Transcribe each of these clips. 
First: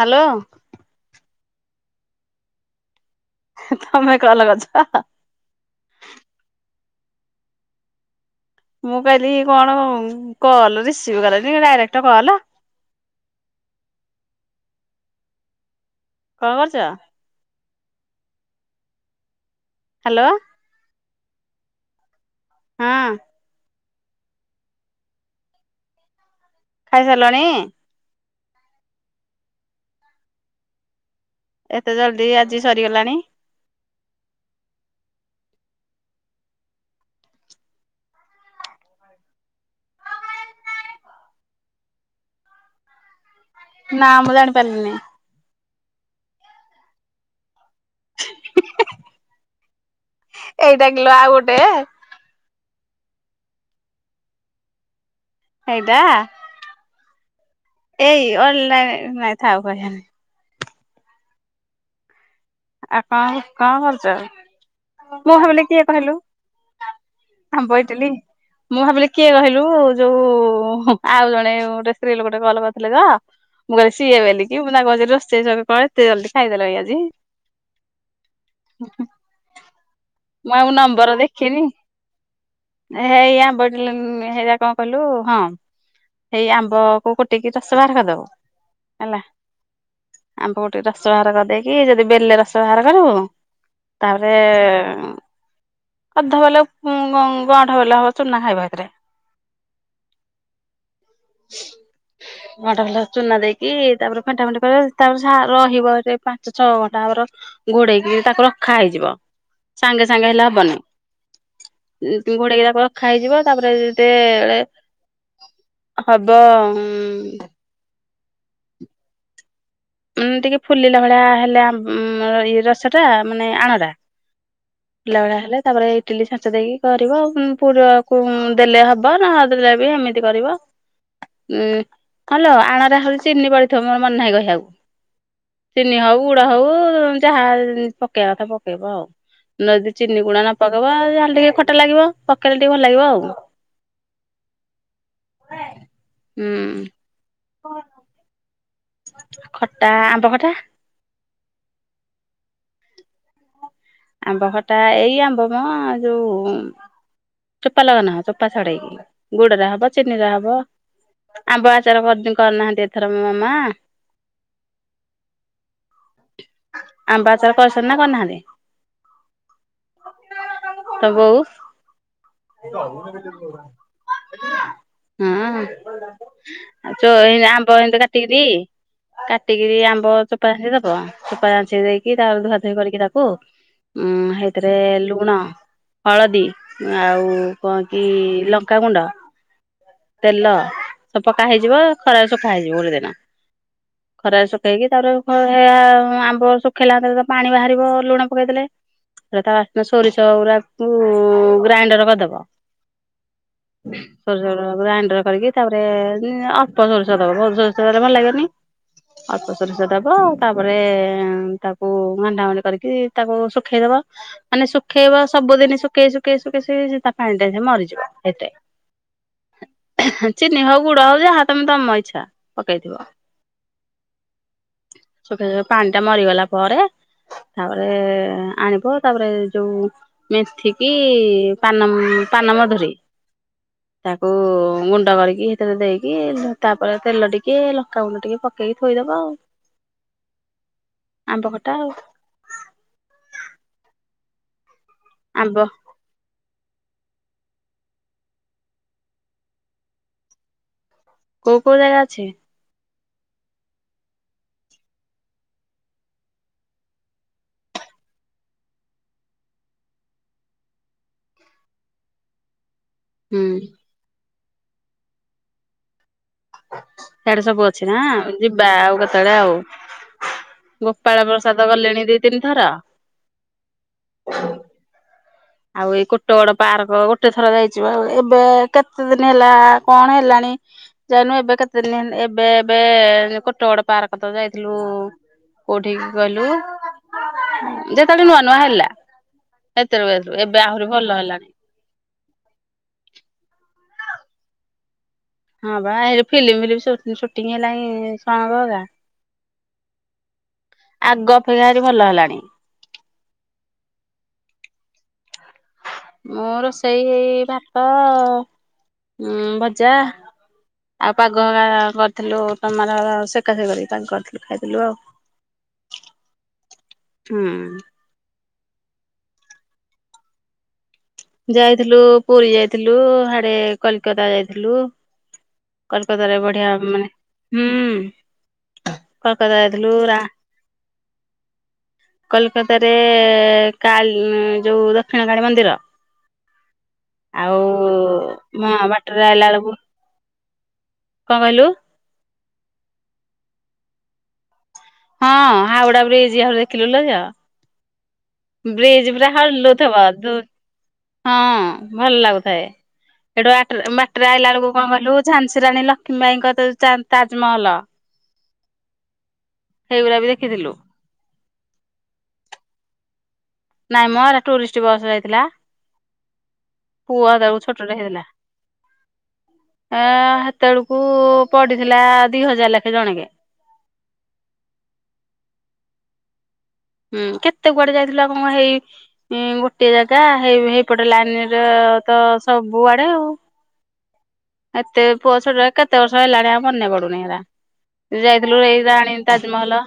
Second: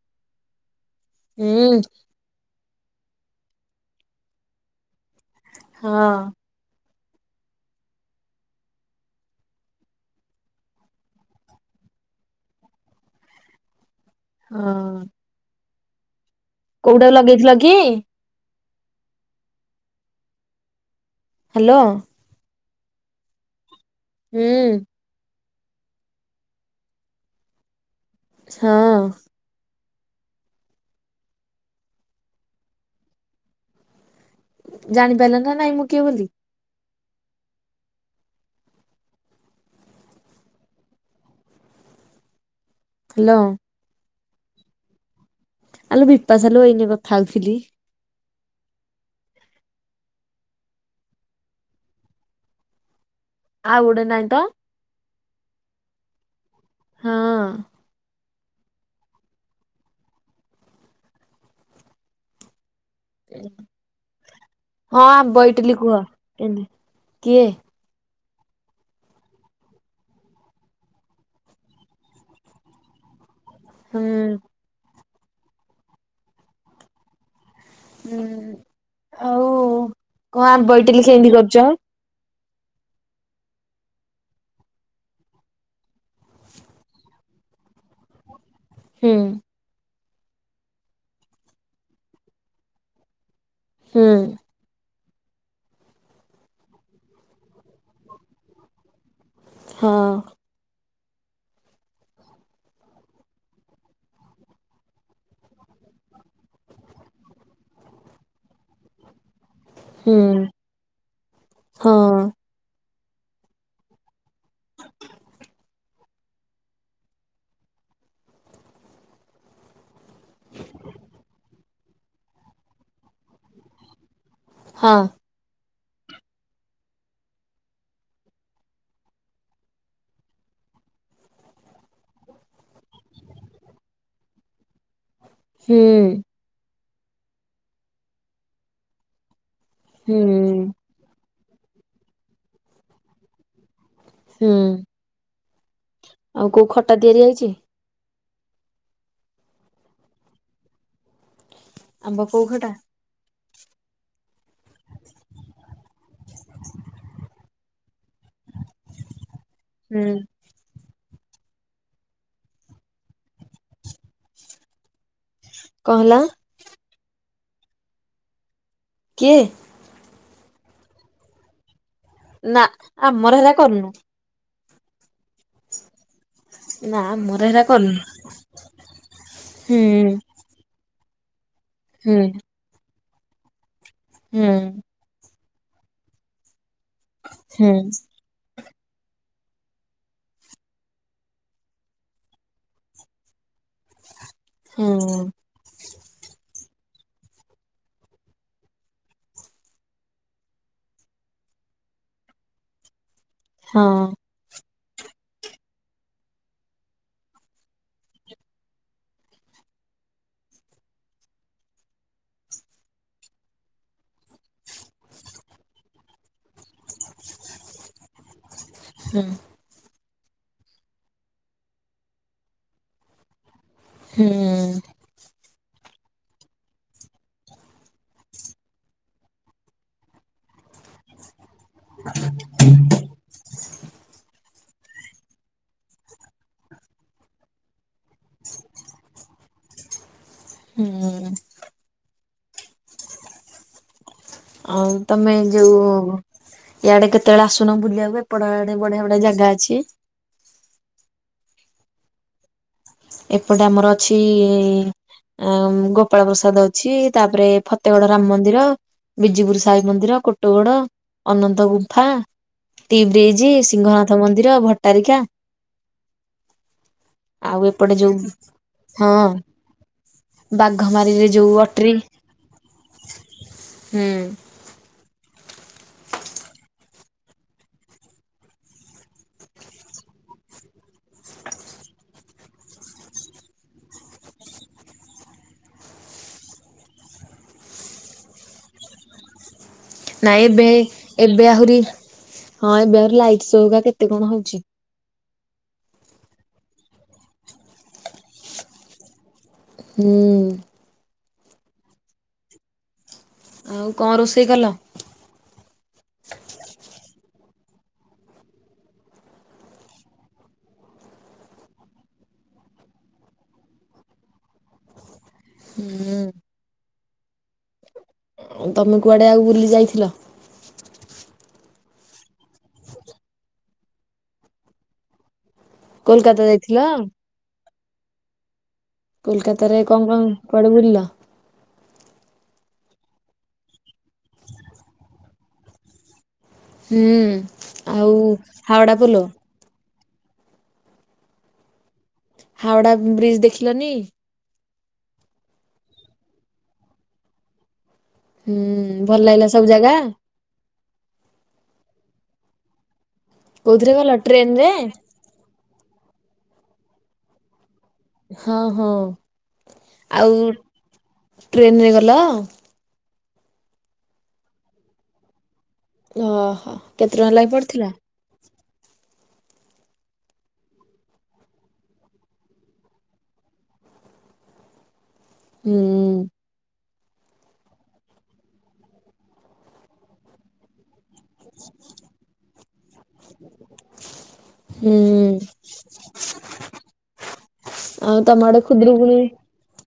Hello. ହୁଁ। ତମେ call କରିଛ ପା ହଁ। ମୁଁ କହିଲି କଣ କଲ ରିସିଭ କରିନି ଡାଇରେକ୍ଟ କଲ ହଁ। କଣ କରୁଛ କୋଉଟା ଲଗେଇଥିଲ କି? ହ୍ୟାଲୋ। ହ୍ୟାଲୋ। ହଁ। ହୁଁ। ଖାଇସାରିଲାଣି? ହୁଁ। ଏତେ ଜଲ୍ଦି ଆଜି ସରିଗଲାଣି? ଜାଣିପାରିଲା ନା ନାଇଁ ମୁଁ କିଏ ବୋଲି? ହ୍ୟାଲୋ। ନା ମୁଁ ଜାଣିପାରିଲିନି ଆଲୋ ବିପାସା ଲୋ ଏଇନେ କଥା ହୋଉଥୁଲି। ଏଇଟା କିଲୋ ଆଉ ଗୋଟେ? ଆଉ ଗୋଟେ ନାଇଁ ତ। ହେଇଟା ହଁ। ଏଇ ଅନଲାଇନେ ନାଇଁ ଥାଉ କହିବାନି। ହଁ ଏ କଣ କରୁଚ ହଁ ମୁଁ ଆମ୍ବ ଭାବିଲି ଇଟିଲି କିଏ କୁହ କହିଲୁ? କେମତି କିଏ ହଁ ବୋଇଥିଲି। ମୁଁ ଭାବିଲି କିଏ କହିଲୁ ଯୋଉ ହୁ ଆଉ ଜଣେ ଗୋଟେ ସ୍ତ୍ରୀ ଲୋକଟେ କଲ କରିଥିଲେ ଯା ମୁଁ କହିଲି ସିଏ ହୁଁ ବେଲିକି ମୁଁ ତାଙ୍କୁ ପଚାରୁ ରୋଷେଇ ଯକ କଣ ଏତେ ଜଲଦି ଖାଇଦେଲଣି ଆଜି। ହୁଁ। ଆଉ କଣ ମୁଁ ଆଉ ବଇଟକଲି ନମ୍ବର କେମତି ଦେଖିନି କରୁଚ? ହେଇ ଆମ ବଇଟକଲି ହେରା କଣ କହିଲୁ ହଁ। ସେଇ ଆମ୍ବକୁ ଗୋଟେଇକିି ରସ ବାହାର କରିଦୋବୁ। ହୁଁ ହେଲା ଆମ୍ବକୁ ଟିକେ ରସ ବାହାର କରିଦେଇକି ଯଦି ବେଲେ ରସ ବାହାର କରିବୁ ହୁଁ ତାପରେ ଅଧ ବେଲେ ଉଁ-ଗଁ-ଗଣ୍ଠ ବେଲେ ହବ ଚୁନା ଖାଇବ ହେଥିରେ। ହଁ। ଗଅଣ୍ଠ ଖଣ୍ଡେ ଚୁନା ଦେଇକି ତାପରେ ଫେଣ୍ଟା ଫେଣ୍ଟି କରିବ ତାପରେ ସେ ଆ ରହିବ ସେ ପାଞ୍ଚଛଅ ଘଣ୍ଟା ହବ ର ଘୋଡେଇକି ତାକୁ ରଖା ହେଇଯିବ। ସାଙ୍ଗେ ହୁଁ ସାଙ୍ଗେ ହେଲେ ହବନି ହଁ ଉଁ ଉଁ ଘୋଡେଇକି ତାକୁ ର ଖା ହେଇଯିବ ତାପରେ ଯେତେଏଳେ ହବ ଉଁ ମାନେ ଟିକେ ଫୁଲିଲା ଭଳିଆ ହେଲେ ଆମ୍ ଉମ୍ ଇଏ ରସଟା ମାନେ ଆଣଟା ହଁ। ଫୁଲିଲା ଭଳିଆ ହେଲେ ତାପରେ ଇଟିଲି ଛାଞ୍ଚ ଦେଇକି କରିବ ଆଉ ଉଁ ପୁରକୁ ଉମ୍ ଦେଲେ ହବ ନ ଦେଲେ ବି ଏମି ତି କରିବ। ଉଁ ହଁଲୋ ଆଣରେ ଆହୁରି ଚିନି ପଡିଥିବ ମୋର ମନେ ନାହିଁ କହିବାକୁ। ହୁଁ ଚିନି ହୋଉ ଗୁଡ ହୋଉ ଯାହା ଏନ୍ ପକେଇବା କଥା ପକେଇବ ଆଉ। ନା ଯଦି ହୁଁ ଚିନି ଗୁଡ ନପକେଇବ ଯାହେଲେ ଟିକେ ଖଟା ଲାଗିବ ପକେଇଦେଲେ ଟିକେ ଭଲ ଲାଗିବ ଆଉ। ହୁଁ ଆଉ ହୁଁ କୋଉ ଖଟା ତିଆରି ଆଇଚି? ଖଟା ଆମ୍ବଖଟା। ଆମ୍ବ କୋଉ ଖଟା? ଆମ୍ବଖଟା ଏଇ ଆମ୍ବ ମ ଯୋଉ ଉମ୍ ଚୋପା ଲଗା ନୁହଁ ଚୋପା ଛଡେଇକି ଗୁଡରେ ହବ, ହୁଁ ଚିନିରେ ହବ। ଆମ୍ବ ଆଚାର କରି ଦିଅଁ କରିନାହାନ୍ତି ଏଥର ମୋ ମାମା? କଣ ହେଲା? ଆମ୍ବ ଆଚାର କରିଛନ୍ତି ନା କରିନାହାନ୍ତି? କିଏ? ତୋ ବୋଉ? ନା ଆମର ହେରା କରନୁ। ହଁଅ। ଆଉ ନା ଚୋ ଏଇ ଆମର ହେରା ଆମ୍ବ କରୁନୁ ଏମତି କାଟିକିରି କାଟିକିରି ହୁଁ ଆମ୍ବ ଚୋ ପା ହେରାକ ଚୋପା ହୁଁ ଚାଞ୍ଛିଦେଇକି ତା ଧୁଆଧୋଇ କରିକି ତାକୁ ଉଁ ହୁଁ ହେଇଥିରେ ଲୁଣ, ହଳଦୀ ଆଉ ହୁଁ କଣ କି ଲଙ୍କ୍ ଙ୍କା ଗୁଣ୍ଡ ତେଲ ସବୁ ପକାହେଇଯିବ ଖରାରେ ଶୁଖା ହେଇଯିବ ଗୋଟେ ଦିନ। ଖରାରେ ହୁଁ ଶୁକେଇକି ତାପରେ ଘ ସେ ଆମ୍ବ ଶୁଖେଇଲାରେ ତ ପାଣି ବାହାରିବ ଲୁଣ ପକେଇଦେଲେ। [unintelligible] ସୋରିଷ ଗୁଡା଼କୁ ଗ୍ରାଇଣ୍ଡର କରିଦବ। ହଁ ସୋରିଷ ଗ୍ରାଇଣ୍ଡର କରିକି ତାପରେ ଅଲ୍ପ ସୋରିଷ ଦବ ବହୁତ୍ ସୋରିଷ ଦେଲେ ଭଲ ଲାଗିବନି। ଅଳ୍ପ ସୋରିଷ ଦବ ତାପରେ ତାକୁ ଘାଣ୍ଟା ଘାଣ୍ଟି କରିକି ତାକୁ ଶୁଖେଇଦବ ମାନେ ଶୁଖେଇବ ସବୁଦିନ ଶୁଖେଇ ଶୁଖେଇ ଶୁଖେଇ ତା ପାଣି ଟା ମରିଯିବ ହୁଁ [unintelligible] ଚିନି ହଉ ଗୁଡ଼ ହଉ ଯାହା ତମ ଇଛା ପକେଇଥିବ। ହୁଁ। ପାଣିଟା ମରିଗଲା ପରେ ତାପରେ ଆଣିବ ତାପରେ ଯୋଉ ମେଥିକି ପାନ ପାନମଧୁରୀ ତାକୁ ଗୁଣ୍ଡ କରିକି ଦେଇକି ତାପରେ ତେଲ ଟିକେ ଲଙ୍କାଗୁଣ୍ଡ ଟିକେ ପକେଇକି ଥୋଇଦବ ଆଉ। ହୁଁ। [unintelligible] ଆଉ ତମେ ଆମ୍ବ ଯୋଉ ଇଆଡ଼େ କେତେବେଳେ ଆସୁନ ବୁଲିବାକୁ ଏପଟ ଆଡ଼େ ବଢ଼ିଆ ବଢ଼ିଆ ଜାଗା ଅଛି। କୋଉ କୋଉ ଜାଗା ଅଛି? ଏପଟେ ଆମର ଅଛି ଆ ଗୋପାଳ ପ୍ରସାଦ ଅଛି ତାପରେ ଫତେଗଡ଼ ରାମ ମନ୍ଦିର। ବିଜିପୁର୍ ସାଇ ମନ୍ଦିର, କୋଟଗଡ଼, ଅନନ୍ତ ଗୁମ୍ଫା। ଟି ହୁଁ ବ୍ରିଜି ସିଂହନାଥ ମନ୍ଦିର, ଭଟ୍ଟାରିକା। ସିଆଡେ଼ ଆଉ ସବୁ ଅଛି ଏପଟେ ନା ଯୋଉ ଯିବା ଆଉ ହଁ କେତେବେଳେ ଆଉ। ଗୋପାଳ ବାଘମାରିରେ ଯୋଉ ପ୍ରସାଦ ଅଟ୍ରି ଗଲିଣି ଦି ତିନି ଥର। ହୁଁ। ଆଉ ଏଇ କୋଟଗଡ଼ ପାର୍କ ଗୋଟେ ଥର ଯାଇଛି ପା ଏବେ କେତେ ଦିନ ହେଲା କଣ ହେଲାଣି। ଯାଇନୁ ଏବେ କେତେ ଦିନ୍ ଏବେ ଏବେ କୋଟଗଡ଼ ପାର୍କ ତ ଯାଇଥିଲୁ। କୋଉଠିକି କହିଲୁ ଯେତେବେଳେ ନୂଆ ନୂଆ ହେଲା ସେତେବେଳେ। ଯାଇଥିଲୁ ନାଇଁ ଏବେ ଆହୁରି ଭଲ ହେଲାଣି ଏବେ ଆହୁରି ହଁ ଏବେ ଆହୁରି ଲାଇଟ୍ ଶୋ କେତେ କଣ ହଉଛି। ହଁ ବା ଫିଲ୍ମ [unintelligible] ସୁ ସୁଟିଂ ହେଲାଣି [unintelligible] ହୁଁ। ଆଗ ଅପେକ୍ଷା ଆହୁରି ଭଲ ହେଲାଣି। ଆଉ କଣ ରୋଷେଇ କଲ? ମୁଁ ରୋଷେଇ ଏଇ ଭାତ, ଭଜା। ଆଉ ପାଗ ହେରା କରିଥିଲୁ ଟମାର ସେକା ସେକି କରିକି ପାଗ କରିଥିଲୁ ଖାଇଥିଲୁ ଆଉ। ହୁଁ। ହୁଁ। ତମେ କୁଆଡ଼େ ଆଉ ବୁଲି ଯାଇଥିଲ? ଯାଇଥିଲୁ ପୁରୀ ଯାଇଥିଲୁ ହାଡେ଼ କଲିକତା ଯାଇଥିଲୁ। କଲିକତାରେ କୋଲକାତା ବଢ଼ିଆ ଯାଇଥିଲ ମାନେ ହୁଁ। କୋଲକାତାରେ କଣ କଣ [unintelligible] କୁଆଡେ ବୁଲିଲ? କଲିକତାରେ କାଲ୍ ଯୋଉ ଦକ୍ଷିଣକାଳୀ ମନ୍ଦିର। ହୁଁ ଆଉ ଆଉ ହଁ ହାୱଡ଼ା ପୋଲ। [unintelligible] କଣ କହିଲୁ? ହାଓଡ଼ା ବ୍ରିଜ୍ ଦେଖିଲନି? ହଁ ହାଓଡ଼ା ବ୍ରିଜ୍ ଆହୁରି ଦେଖିଲୁ ଲୋ ଝିଅ। ହୁଁ ବ୍ରିଜ୍ ଭଲ ପୁରା ଲାଗିଲା ସବୁ ଜାଗା ହଲୁଥିବ ତୁ ହଁ ଭଲ ଲାଗୁଥାଏ ଏଟୁ ଆଟରେ କୋଉଥିରେ ଗଲ ବାଟରେ ଟ୍ରେନ ଆଇଲା ବେଳକୁ ରେ? କଣ କହିଲୁ ଝାନ୍ସୀରାଣୀ ଲକ୍ଷ୍ମୀ ବାଇଙ୍କ ତ ତ ତାଜମହଲ। ହଁ ହଁ ସେଇଗୁରା ବି ଆଉ ଦେଖିଥିଲୁ ଟ୍ରେନରେ ଗଲ? ନାଇଁ ମ ଏରା ଟୁରିଷ୍ଟି ବସ ଯାଇଥିଲା। ଓହୋ କେତେ ପୁଅ ଟଙ୍କା ଲାଗି ସେତେଳୁକୁ ପଡିଥିଲା? ଛୋଟଟେ ହେଇଥିଲା। ଏଁ ସେତେବେଳକୁ ପଡିଥିଲା ଦି ହଜାର ଲେଖେ ଜଣକେ। ହୁଁ। ହୁଁ କେତେ କୁଆଡେ ଯାଇଥିଲୁ ଆଉ କଁ ହେଇ ଇଁ ଗୋଟଏ ଜାଗା ହେଇ ହେଇ ଏପଟେ ଲାଇନିର ତ ସବୁଆଡେ ଆଉ। ହୁଁ ଏତେ ପୁଅ ଛୋଟବେଳେ କେତେ ବର୍ଷ ହେଲାଣି ଆଉ ମନେ ପଡୁନି ହେରା ଆଉ ତମ ଯାଇଥିଲୁ ଆଡେ ଏଇ ରାଣୀ ଖୁଦୁରୁକୁୁଣି ତା ଜମହଲ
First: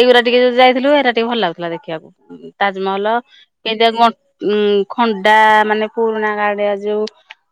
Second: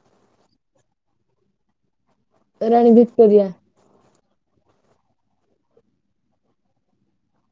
ଏଇଗୁରା ଟିକେ ଯୋଉ ଯାଇଥିଲୁ ଏରା ଟିକେ ଭଲ ଲାଗୁଥିଲା ଦେଖିଆକୁ। ଉଁ ରାଣୀ ତାଜମହଲ ଭିକ୍ଟୋରିଆ କେନ୍ତିଆ ଗଁ ଉଁ ଖଣ୍ଡା ମାନେ ପୁରୁଣା କାଡିଆ ଯୋଉ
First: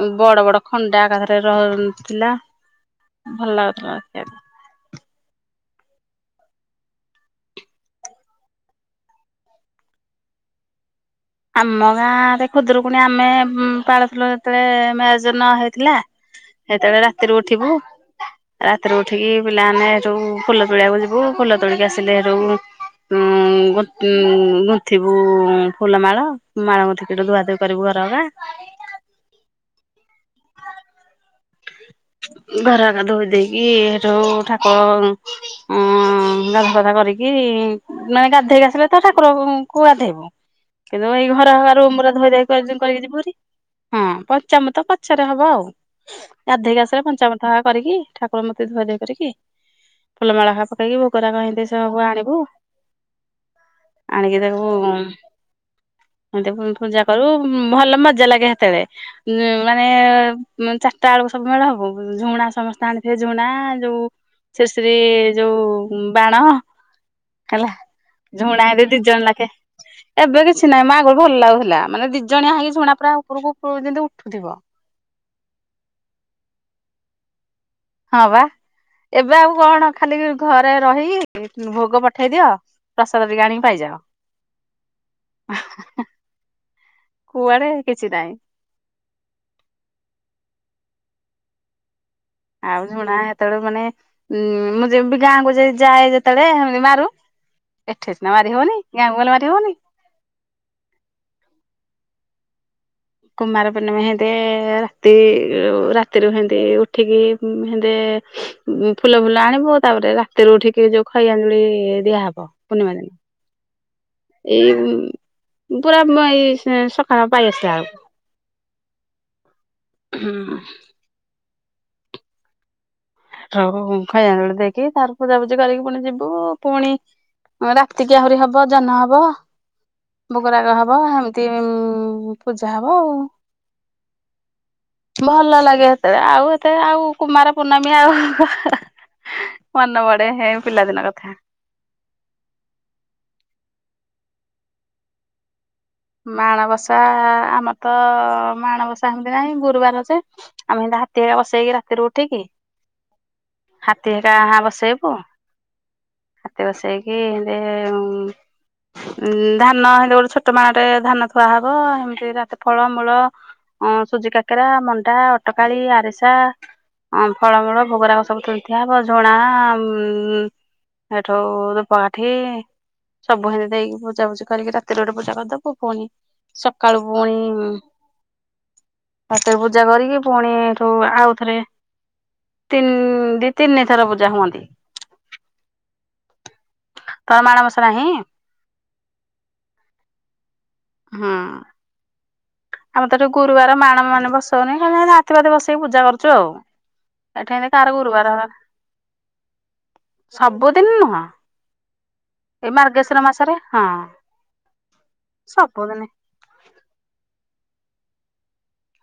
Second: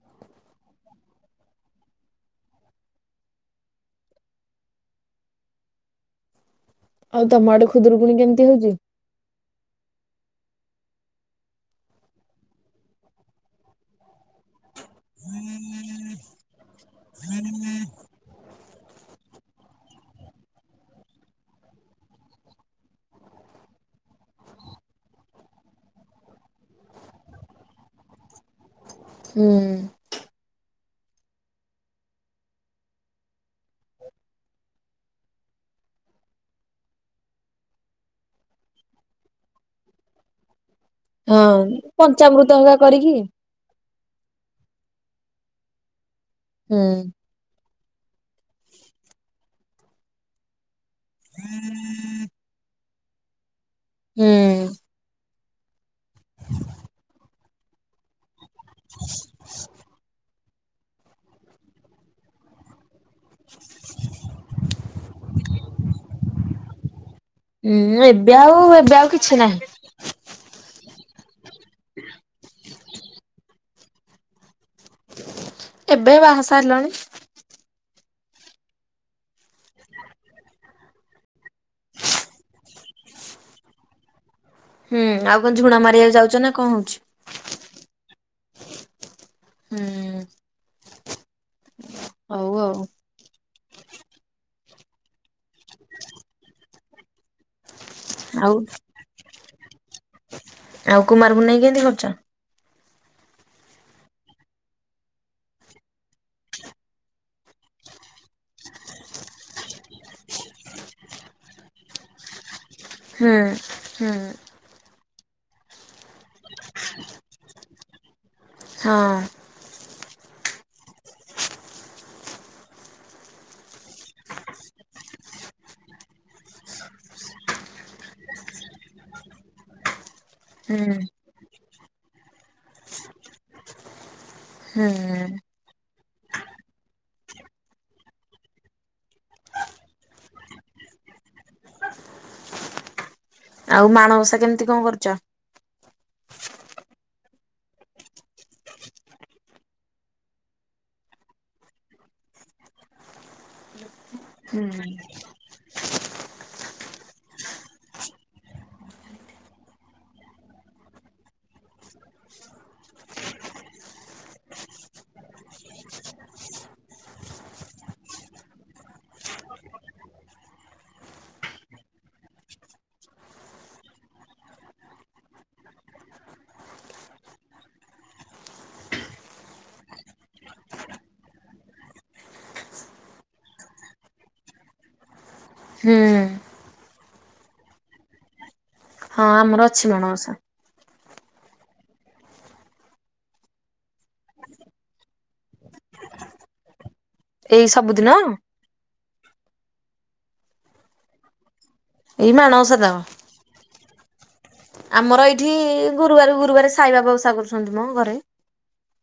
ଉଁ ବଡ ବଡ ଖଣ୍ଡା ଏକାଥରେ ର ଉଁ ଥିଲା ଭଲ ଲାଗୁଥିଲା ଦେଖିଆକୁ। ଆଉ ତମ ଆଡେ ଖୁଦୁରୁକୁୁଣି କେମତି ହଉଚି? ଆମ ଗାଁରେ ଖୁଦୁରୁକୁଣି ଆମେ ଉଁ ପାଳୁଥିଲୁ ଯେତେବେଳେ ମ୍ୟାରେଜ ନ ହେଇଥିଲା ହୁଁ ସେତେବେଳେ ରାତିରୁ ଉଠିବୁ ଆ ରାତିରୁ ଉଠିକି ପିଲାମାନେ ହେଠୁ ଫୁଲ ତୋଳିବାକୁ ଯିବୁ ଫୁଲ ତୋଳିକି ଆସିଲେ ହେଠୁ ଉଁ ଗୁଁ ଗୁନ୍ଥିବୁ ଫୁଲମାଳ। ମାଡଙ୍କୁ କଠୁ ଧୁଆଧୁହି କରିବୁ ଘର [unintelligible] ହୁଁ। ଉଁ ଘର ହେକା ଧୋଇ ଦେଇକି ସେଠୁ ଠାକୁର ଉଁ ହଁ ଗାଧାପଧା କରିକିରି ନାଇଁ ଗାଧେଇକି ଆସିଲେ ତ ଠାକୁରଙ୍କୁ ଗାଧେଇବୁ। କିନ୍ତୁ ଏଇ ଘର ହଁ [unintelligible] ରୁମରା ଧୋଇ ଧାଇ ପଞ୍ଚାମୃତ କରି ହେରିକା [unintelligible] କରିକି ଯିବୁ ହାରି ହଁ ପଞ୍ଚାମୂର୍ତ୍ତ ତ ପଛେରେ ହବ ଆଉ। ହୁଁ। ଗାଧେଇକି ଆସି ସାଇଲେ ପଞ୍ଚାମୂର୍ତ୍ତ ହେକା କରିକି ଠାକୁର ମୂର୍ତ୍ତି ଧୁଆଧୁଇ କରିକି ଫୁଲମାଳ ହେକା ପକେଇ କି ଭୋଗରାଗ ହିନ୍ତି ସବୁ ଆଣିବୁ। ହୁଁ ଆଣିକି ତାକୁ ଉଁ ଏନ୍ତି ଫୁଣି ପୂଜା କରୁ। ଉଁ ଭଲ ମଜା ଲାଗେ ସେତେବେଳେ ଉଁ ମାନେ ଉଁ ଚାରିଟାବେଳୁକୁ ସବୁ ମେଳ ହବୁ ଝୁଣା ସମସ୍ତେ ଆଣି ଥିବେ ଝୁଣା ଯୋଉ ସିର୍ ସିରି ଯୋଉ ଉଁ ବାଣ ହେଲା ହୁଁ ଏବେ ଆଉ ଝୁଣା ଦି ଏବେ ଦି ଆଉ ଜଣ କିଛି ଲାଖେ ନାହିଁ। ଏବେ କିଛି ନାହିଁ ମ ଆଗରୁ ଭଲ ଲାଗୁଥିଲା ମାନେ ଦି ଜଣିଆ ହେଇକି ଝୁଣା ପୁରା ଉପରକୁ ଉପରକୁ ଯେନ୍ତି ଉଠୁଥିବ। ଏବେ ବାହା ହେଇ ସାରିଲାଣି। ହଁ ବା ଏବେ ଆଉ କଣ ଖାଲି ଘରେ ରହିକି ଉଁ ଭୋଗ ପଠେଇ ଦିଅ ପ୍ରସାଦ ଟିକେ ଆଣିକି ପାଇଯାଅ। ହୁଁ ଆଉ କଁ ଝୁଣା ମାରିବାକୁ ଯାଉଚ ନା କଁ ହଉଛି। କୁଆଡେ କିଛି ନାଇଁ। ହୁଁ। ଆଉ ଝୁଣା ହେତେବେଳୁକୁ ମାନେ ଉଁ ମୁଁ ଯେବେ ଗାଁକୁ ଯେ ଯାଏ ଯେତେବେଳେ ହେମିତି ମାରୁ। ଏଠେ ସିନା ଆଉ ମାରିହବନି ଗାଁକୁ ଗଲେ ମାରିହବନି। ଆଉ କୁମାରପୁନେଇଁ କେନ୍ତି କରୁଚ? କୁମାର ପୂର୍ଣ୍ଣିମା ହେନ୍ତେ ରାତିରୁ ରାତିରୁ ହେନ୍ତି ଉଠିକି ଉଁ ହେନ୍ତେ ଉଁ ଫୁଲ ଫୁଲ ଆଣିବୁ ତାପରେ ରାତିରୁ ଉଠିକି ଯୋଉ ଖଇଆଞ୍ଜୁଳି ଦିଆ ହବ। ପୁର୍ଣିମା ଦିନ। ହୁଁ ହୁଁ। ଏଇ ଉଁ ଉଁ ପୁରା ମ ଏଇ ସଁ ସକାଳ ପାଇ ଆସିଲା ବେଳୁକୁ। ହଁ। ହୁଁ। ରହୁ ଖଇ ଆଞ୍ଜୁଳି ଦେଇକି ତାପରେ ପୂଜାପୂଜି କରିକି ପୁଣି ଯିବୁ ପୁଣି ଅଁ ରାତିକି ଆହୁରି ହବ ଜହ୍ନ ହବ। ଭୋଗରାଗ ହବ ହୁଁ ହେମିତି ଉଁ ପୂଜା ହବ ଆଉ। ହୁଁ। ଭଲ ଲାଗେ ହେତେବେଳେ ଆଉ ଏତେ ଆଉ କୁମାର ପୁର୍ଣ ଆଉ ମନ ବଡେ ହେ ପିଲାଦିନ କଥା। ଆଉ ମାଣବସା କେମିତି କଣ କରୁଛ? ମାଣବସା ଆମର ତ ମାଣବସା ଏମିତି ନାହିଁ ଗୁରୁବାର ଯେ ଆମେ ଏନ୍ତା ହାତୀ [unintelligible] ବସେଇକି ରାତିରୁ ଉଠିକି ହାତୀ ହେକା ବସେଇବୁ। ହାତ ବସେଇକି ସେଇନ୍ତି ହୁ ଧାନ ସେଇନ୍ତି ଗୋଟେ ଛୋଟ ମାଟେ ଧାନ ଥୁଆ ହବ ଏମିତି ରାତି ଫଳ ମୂଳ ହଁ ସୁଜି କାକେରା ମଣ୍ଡା ଅଟକାଳି ଆରିସା ହଁ ଫଳମୂଳ ଭୋଗରାଗ ସବୁ ଥୋଇଥୁଆ ହବ ଝୁଣା ଉ ଏଠୁ ଧୂପକାଠି ସବୁ ସେଇନ୍ତି ଦେଇକି ପୂଜା ପୁଜି କରିକି ରାତିରେ ଗୋଟେ ପୂଜା କରିଦବୁ। ହବନି ସକାଳୁ ପୁଣି ଠାକୁର ପୂଜା କରିକି ପୁଣି ଏଠୁ ଆଉଥରେ ତିନି ଦି ତିନି ଥର ପୂଜା ହୁଅନ୍ତି ‌। ହୁଁ। ତମର ମାଣବସା ନାହିଁ? ହଁ ଆମର ଅଛି ମାଣବସା। ହଁ। ଆମର ତ ଏଠି ଗୁରୁବାର ମାଣ ମାଣ ବସଉନି ଖାଲି ଯାହା ହାତି ଭାତି ବସେଇକି ପୂଜା କରୁଚୁ ଆଉ। ଏଠାରେ ଏଇ କାହାର ସବୁଦିନ ଗୁରୁବାର ସବୁଦିନି ନୁହଁ ଏଇ ମାଣବସା ତକ ମାର୍ଗଶିର ମାସରେ। ହଁ। ଆମର ଏଇଠି ସବୁଦିନି ଗୁରୁବାରକୁ ଗୁରୁବାର ସାଇବାବା ଓଷା କରୁଛନ୍ତି ମ ଘରେ।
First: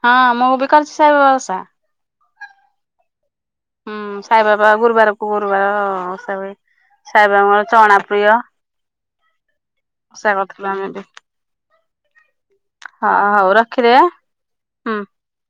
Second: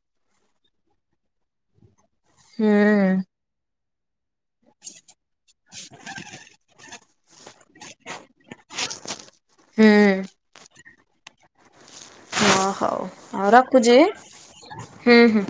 ହଁ ମୁଁ ବି କରିଛି ସାଇବାବା ଓଷା। ହୁଁ। ହୁଁ ସାଇବାବା ଗୁରୁବାରକୁ ଗୁରୁବାର ଓଷା ହୁଏ। ସାଇବାବାଙ୍କ ଚଣା ପ୍ରିୟ ହୁଁ ଓଷା କରିଥିଲୁ ଆମେ ବି ହଁ ହଉ ହଁ ଆଉ ରଖିଦେ ରଖୁଛି ହୁଁ। ହୁଁ ହୁଁ।